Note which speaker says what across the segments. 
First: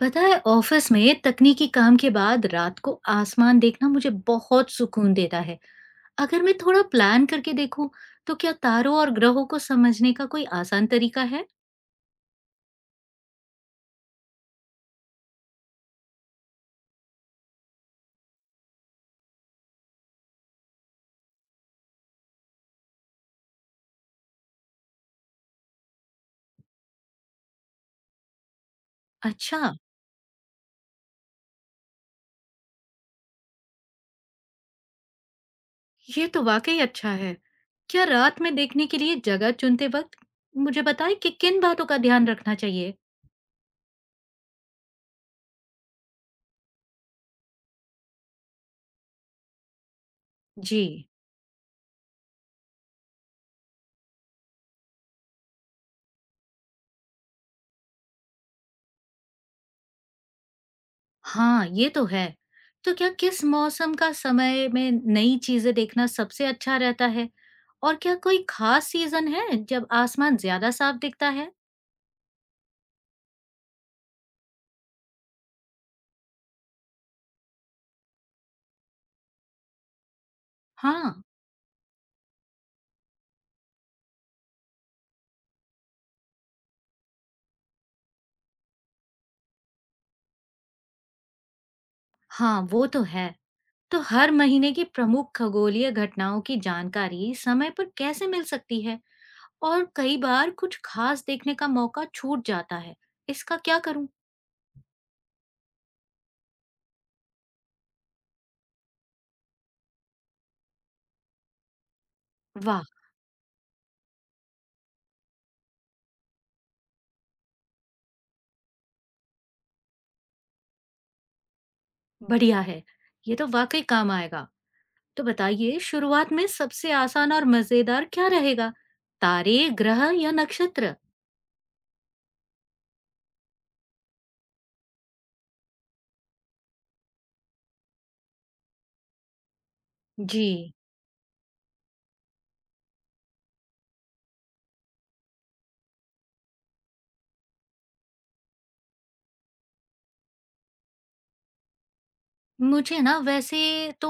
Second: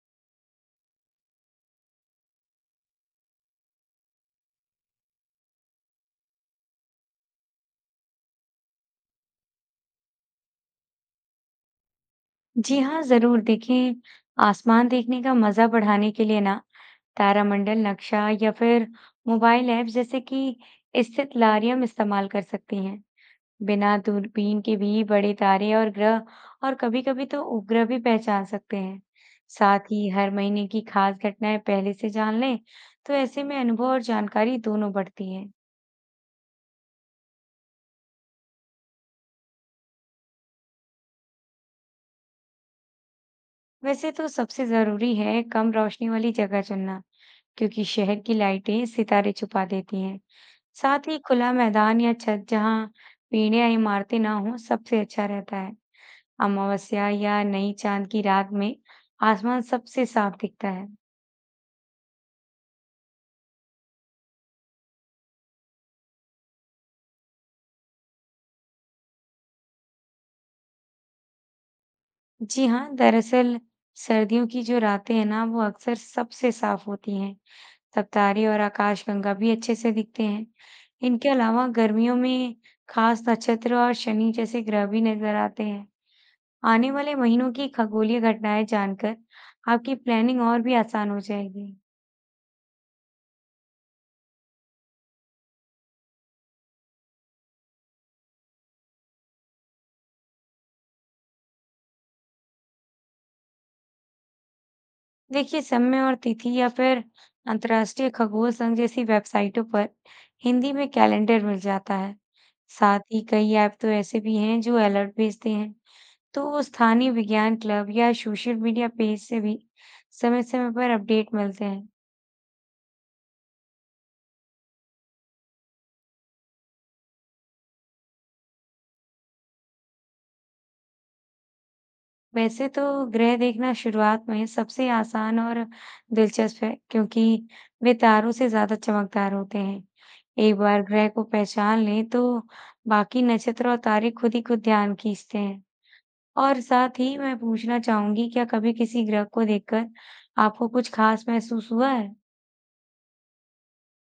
Speaker 1: पता है, ऑफिस में तकनीकी काम के बाद रात को आसमान देखना मुझे बहुत सुकून देता है। अगर मैं थोड़ा प्लान करके देखूं, तो क्या तारों और ग्रहों को समझने का कोई आसान तरीका है?
Speaker 2: जी हाँ, ज़रूर। देखिए, आसमान देखने का मज़ा बढ़ाने के लिए ना तारामंडल नक्शा या फिर मोबाइल ऐप जैसे कि स्थितलारियम इस्तेमाल कर सकती हैं। बिना दूरबीन के भी बड़े तारे और ग्रह और कभी-कभी तो उपग्रह भी पहचान सकते हैं।
Speaker 1: अच्छा,
Speaker 2: साथ ही हर महीने की खास घटनाएं पहले से जान लें, तो ऐसे में अनुभव और जानकारी दोनों बढ़ती है।
Speaker 1: ये तो वाकई अच्छा है। क्या रात में देखने के लिए जगह चुनते वक्त मुझे बताएं कि किन बातों का ध्यान रखना चाहिए?
Speaker 2: वैसे तो सबसे ज़रूरी है कम रोशनी वाली जगह चुनना। क्योंकि शहर की लाइटें सितारे छुपा देती हैं।
Speaker 1: जी
Speaker 2: साथ ही खुला मैदान या छत जहां पेड़ या इमारतें ना हों, सबसे अच्छा रहता है। अमावस्या या नई चांद की रात में आसमान सबसे साफ दिखता है।
Speaker 1: हाँ, ये तो है। तो क्या किस मौसम का समय में नई चीज़ें देखना सबसे अच्छा रहता है? और क्या कोई खास सीज़न है जब आसमान ज़्यादा साफ दिखता है?
Speaker 2: जी हाँ, दरअसल सर्दियों की जो रातें हैं ना, वो अक्सर सबसे साफ होती हैं। तब तारे और आकाशगंगा भी अच्छे से दिखते हैं।
Speaker 1: हाँ,
Speaker 2: इनके अलावा गर्मियों में खास नक्षत्र और शनि जैसे ग्रह भी नजर आते हैं। आने वाले महीनों की खगोलीय घटनाएं जानकर आपकी प्लानिंग और भी आसान हो जाएगी।
Speaker 1: हाँ, वो तो है। तो हर महीने की प्रमुख खगोलीय घटनाओं की जानकारी समय पर कैसे मिल सकती है? और कई बार कुछ खास देखने का मौका छूट जाता है। इसका क्या करूं?
Speaker 2: देखिए, समय और तिथि या फिर अंतर्राष्ट्रीय खगोल संघ जैसी वेबसाइटों पर हिंदी में कैलेंडर मिल जाता है।
Speaker 1: वाह!
Speaker 2: साथ ही कई ऐप तो ऐसे भी हैं जो अलर्ट भेजते हैं। तो स्थानीय विज्ञान क्लब या सोशल मीडिया पेज से भी समय-समय पर अपडेट मिलते हैं।
Speaker 1: बढ़िया है। ये तो वाकई काम आएगा। तो बताइए, शुरुआत में सबसे आसान और मजेदार क्या रहेगा, तारे, ग्रह या नक्षत्र?
Speaker 2: वैसे तो ग्रह देखना शुरुआत में सबसे आसान और दिलचस्प है, क्योंकि वे तारों से ज्यादा चमकदार होते हैं।
Speaker 1: जी,
Speaker 2: एक बार ग्रह को पहचान लें तो बाकी नक्षत्र और तारे खुद ही खुद ध्यान खींचते हैं। और साथ ही मैं पूछना चाहूंगी, क्या कभी किसी ग्रह को देखकर आपको कुछ खास महसूस हुआ है?
Speaker 1: मुझे ना वैसे तो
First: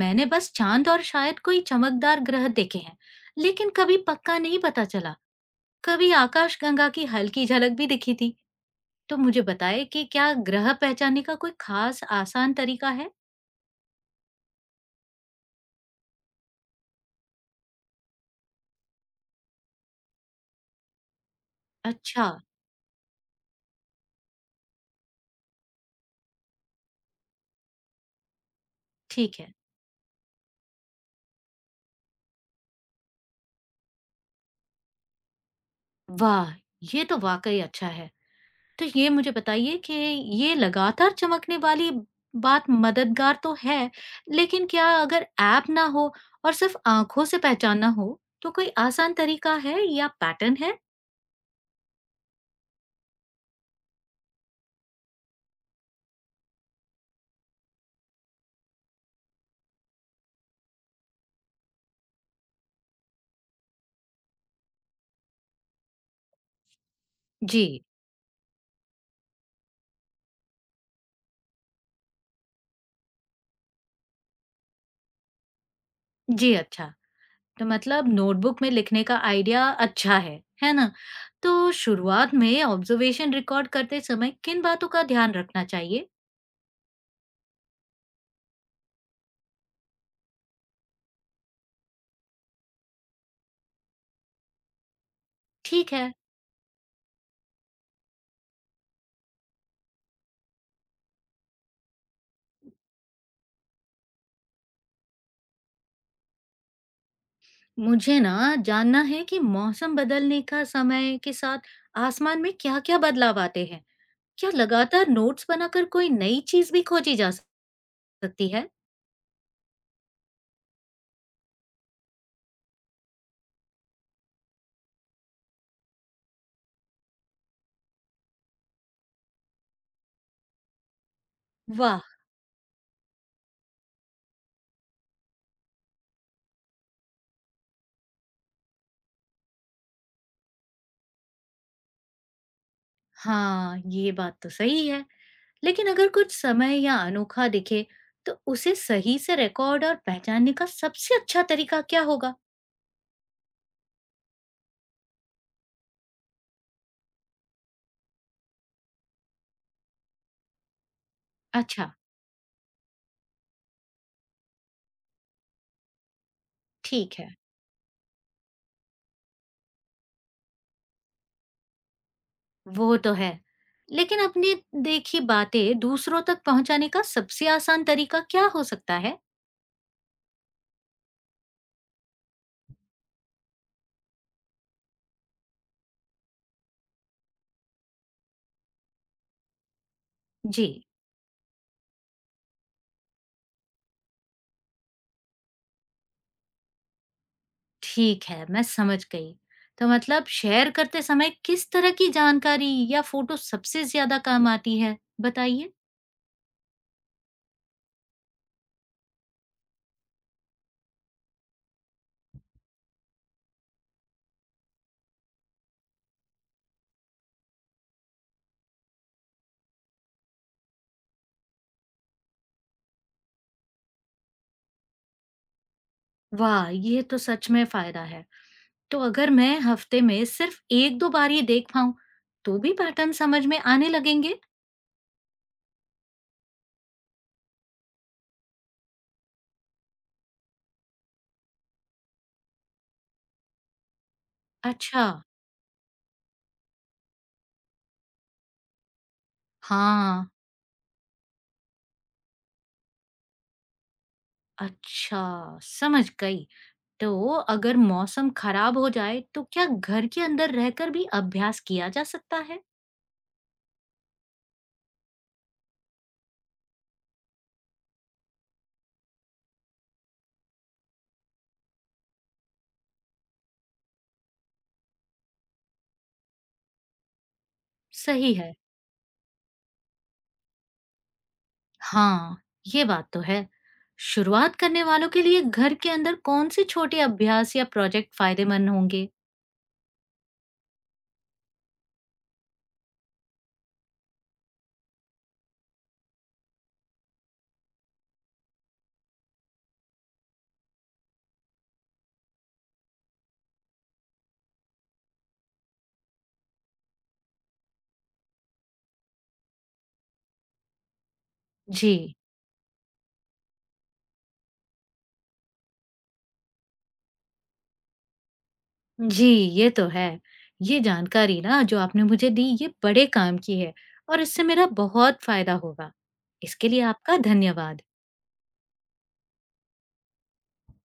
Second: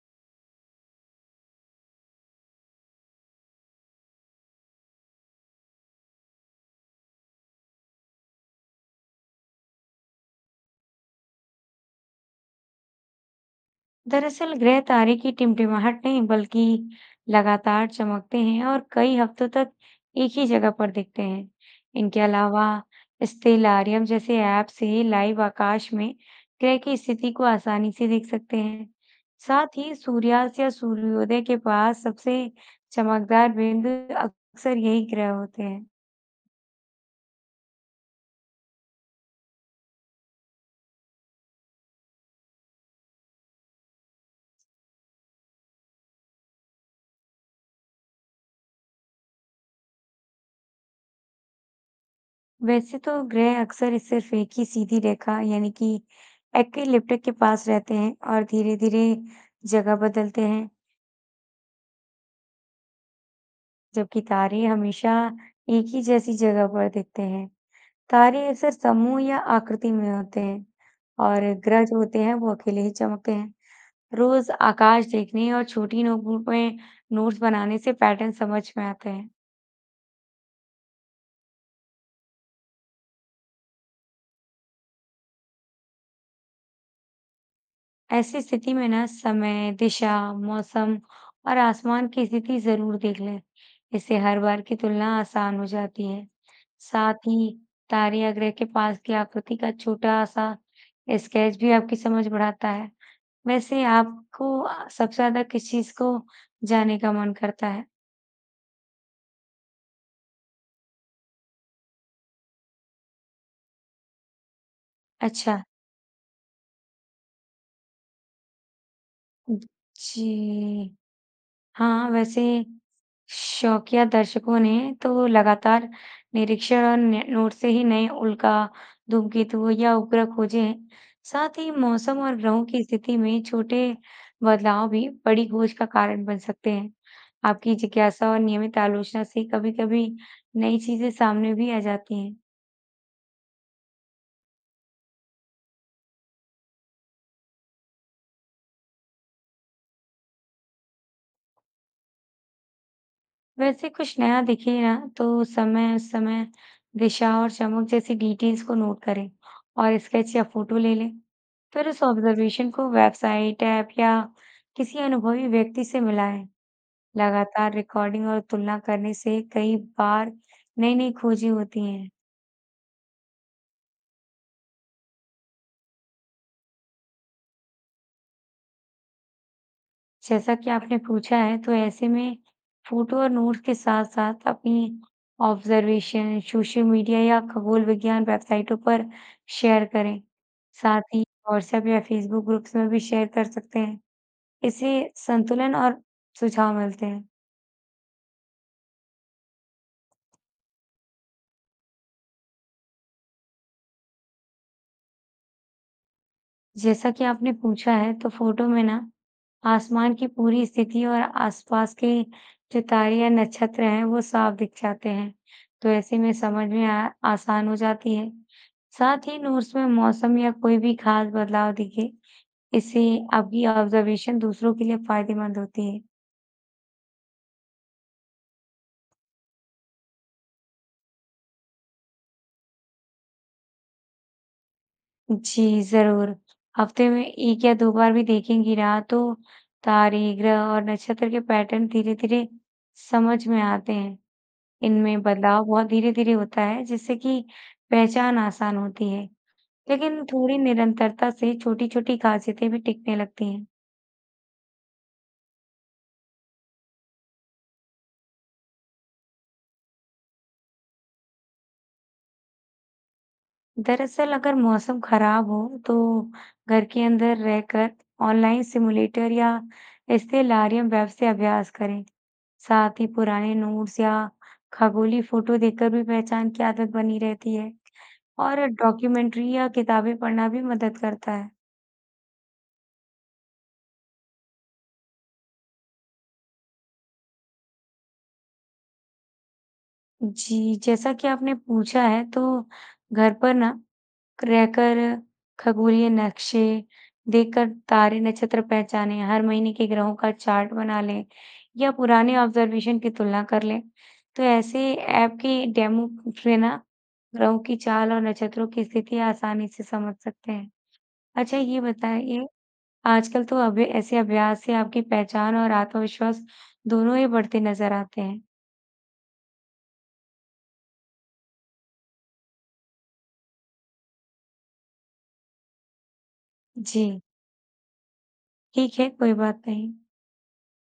Speaker 1: मैंने बस चांद और शायद कोई चमकदार ग्रह देखे हैं, लेकिन कभी पक्का नहीं पता चला। कभी आकाशगंगा की हल्की झलक भी दिखी थी। तो मुझे बताए कि क्या ग्रह पहचानने का कोई खास आसान तरीका है?
Speaker 2: दरअसल ग्रह तारे की टिमटिमाहट नहीं बल्कि लगातार चमकते हैं और कई हफ्तों तक एक ही जगह पर दिखते हैं। इनके
Speaker 1: अच्छा।
Speaker 2: अलावा स्टेलारियम जैसे ऐप से लाइव आकाश में ग्रह की स्थिति को आसानी से देख सकते हैं।
Speaker 1: ठीक है।
Speaker 2: साथ ही सूर्यास्त या सूर्योदय के पास सबसे चमकदार बिंदु अक्सर यही ग्रह होते हैं।
Speaker 1: वाह, ये तो वाकई अच्छा है। तो ये मुझे बताइए कि ये लगातार चमकने वाली बात मददगार तो है, लेकिन क्या अगर ऐप ना हो और सिर्फ आँखों से पहचानना हो, तो कोई आसान तरीका है या पैटर्न है?
Speaker 2: वैसे तो ग्रह अक्सर इस सिर्फ एक ही सीधी रेखा यानी कि एक्लिप्टिक के पास रहते हैं और धीरे धीरे जगह बदलते हैं। जबकि तारे हमेशा एक ही जैसी जगह पर दिखते हैं।
Speaker 1: जी,
Speaker 2: तारे अक्सर समूह या आकृति में होते हैं और ग्रह जो होते हैं वो अकेले ही चमकते हैं। रोज आकाश देखने और छोटी नोटबुक
Speaker 1: जी
Speaker 2: में
Speaker 1: अच्छा।
Speaker 2: नोट्स
Speaker 1: तो
Speaker 2: बनाने से
Speaker 1: मतलब
Speaker 2: पैटर्न
Speaker 1: नोटबुक
Speaker 2: समझ
Speaker 1: में
Speaker 2: में
Speaker 1: लिखने
Speaker 2: आते
Speaker 1: का
Speaker 2: हैं।
Speaker 1: आइडिया अच्छा है ना? तो शुरुआत में ऑब्जर्वेशन रिकॉर्ड करते समय किन बातों का ध्यान रखना चाहिए?
Speaker 2: ऐसी स्थिति में ना समय, दिशा, मौसम और आसमान की स्थिति जरूर देख लें। इससे हर बार की तुलना आसान हो
Speaker 1: ठीक
Speaker 2: जाती
Speaker 1: है।
Speaker 2: है। साथ ही तारे या ग्रह के पास की आकृति का छोटा सा स्केच भी आपकी समझ बढ़ाता है। वैसे सबसे ज्यादा किस चीज को जानने का मन करता है?
Speaker 1: मुझे ना जानना है कि मौसम बदलने का समय के साथ आसमान में क्या-क्या बदलाव आते हैं। क्या लगातार नोट्स
Speaker 2: अच्छा।
Speaker 1: बनाकर कोई नई चीज भी खोजी जा सकती है?
Speaker 2: जी। हाँ, वैसे शौकिया दर्शकों ने तो लगातार निरीक्षण और न नोट से ही नए उल्का, धूमकेतु या उपग्रह खोजे हैं। साथ ही
Speaker 1: वाह!
Speaker 2: मौसम और ग्रहों की स्थिति में छोटे बदलाव भी बड़ी खोज का कारण बन सकते हैं। आपकी जिज्ञासा और नियमित आलोचना से कभी-कभी नई चीजें सामने भी आ जाती हैं।
Speaker 1: हाँ, ये बात तो सही है। लेकिन अगर कुछ समय या अनोखा दिखे, तो उसे सही से रिकॉर्ड और पहचानने का सबसे अच्छा तरीका क्या होगा?
Speaker 2: वैसे कुछ नया दिखे ना तो समय उस समय दिशा और चमक जैसी डिटेल्स को नोट करें और स्केच या फोटो ले लें। फिर
Speaker 1: अच्छा।
Speaker 2: उस ऑब्जर्वेशन को वेबसाइट ऐप या किसी अनुभवी व्यक्ति से मिलाएं।
Speaker 1: ठीक है।
Speaker 2: लगातार रिकॉर्डिंग और तुलना करने से कई बार नई नई खोजें होती हैं।
Speaker 1: वो तो है। लेकिन अपनी देखी बातें दूसरों तक पहुंचाने का सबसे आसान तरीका क्या हो सकता है?
Speaker 2: जैसा कि आपने पूछा है, तो ऐसे में फ़ोटो और नोट्स के साथ-साथ अपनी ऑब्जर्वेशन सोशल मीडिया या खगोल विज्ञान वेबसाइटों पर शेयर करें।
Speaker 1: जी।
Speaker 2: साथ ही व्हाट्सएप या फेसबुक ग्रुप्स में भी शेयर कर सकते हैं। इससे संतुलन और सुझाव मिलते हैं।
Speaker 1: ठीक है, मैं समझ गई। तो मतलब शेयर करते समय किस तरह की जानकारी या फ़ोटो सबसे ज़्यादा काम आती है? बताइए।
Speaker 2: जैसा कि आपने पूछा है तो फोटो में ना आसमान की पूरी स्थिति और आसपास के जो तारे या नक्षत्र हैं वो साफ दिख जाते हैं। तो ऐसे में आसान हो जाती है। साथ ही नोट्स में मौसम या कोई भी खास बदलाव दिखे, इससे आपकी ऑब्जर्वेशन दूसरों के लिए फायदेमंद होती है।
Speaker 1: वाह! ये तो सच में फ़ायदा है। तो अगर मैं हफ़्ते में सिर्फ़ 1-2 बार ही देख पाऊँ, तो भी पैटर्न समझ में आने लगेंगे?
Speaker 2: जी जरूर। हफ्ते में एक या दो बार भी देखेंगी ना तो तारे ग्रह और नक्षत्र के पैटर्न धीरे धीरे समझ में आते हैं।
Speaker 1: अच्छा।
Speaker 2: इनमें बदलाव बहुत धीरे-धीरे होता है, जिससे कि पहचान आसान होती है। लेकिन
Speaker 1: हाँ,
Speaker 2: थोड़ी निरंतरता से छोटी-छोटी खासियतें भी टिकने लगती हैं।
Speaker 1: अच्छा, समझ गई। तो अगर मौसम ख़राब हो जाए, तो क्या घर के अंदर रहकर भी अभ्यास किया जा सकता है?
Speaker 2: दरअसल अगर मौसम खराब हो, तो घर के अंदर रहकर ऑनलाइन सिमुलेटर या स्टेलारियम वेब से अभ्यास करें। साथ ही पुराने नोट्स या खगोलीय फोटो देखकर भी पहचान की आदत बनी रहती है।
Speaker 1: सही है।
Speaker 2: और डॉक्यूमेंट्री या किताबें पढ़ना भी मदद करता है।
Speaker 1: हाँ, ये बात तो है। शुरुआत करने वालों के लिए घर के अंदर कौन से छोटे अभ्यास या प्रोजेक्ट फायदेमंद होंगे?
Speaker 2: जी, जैसा कि आपने पूछा है तो घर पर ना रहकर खगोलीय नक्शे देखकर तारे नक्षत्र पहचानें, हर महीने के ग्रहों का चार्ट बना लें या पुराने ऑब्जर्वेशन की तुलना कर लें। तो ऐसे ऐप के डेमो से ना ग्रहों की चाल और नक्षत्रों की स्थिति आसानी से समझ सकते हैं। अच्छा ये
Speaker 1: जी,
Speaker 2: बताइए, आजकल तो अभी ऐसे अभ्यास से आपकी पहचान और आत्मविश्वास दोनों ही बढ़ते नज़र आते हैं।
Speaker 1: जी, ये तो है। ये जानकारी ना जो आपने मुझे दी ये बड़े काम की है और इससे मेरा बहुत फायदा होगा। इसके लिए आपका
Speaker 2: जी,
Speaker 1: धन्यवाद।
Speaker 2: ठीक है, कोई बात नहीं।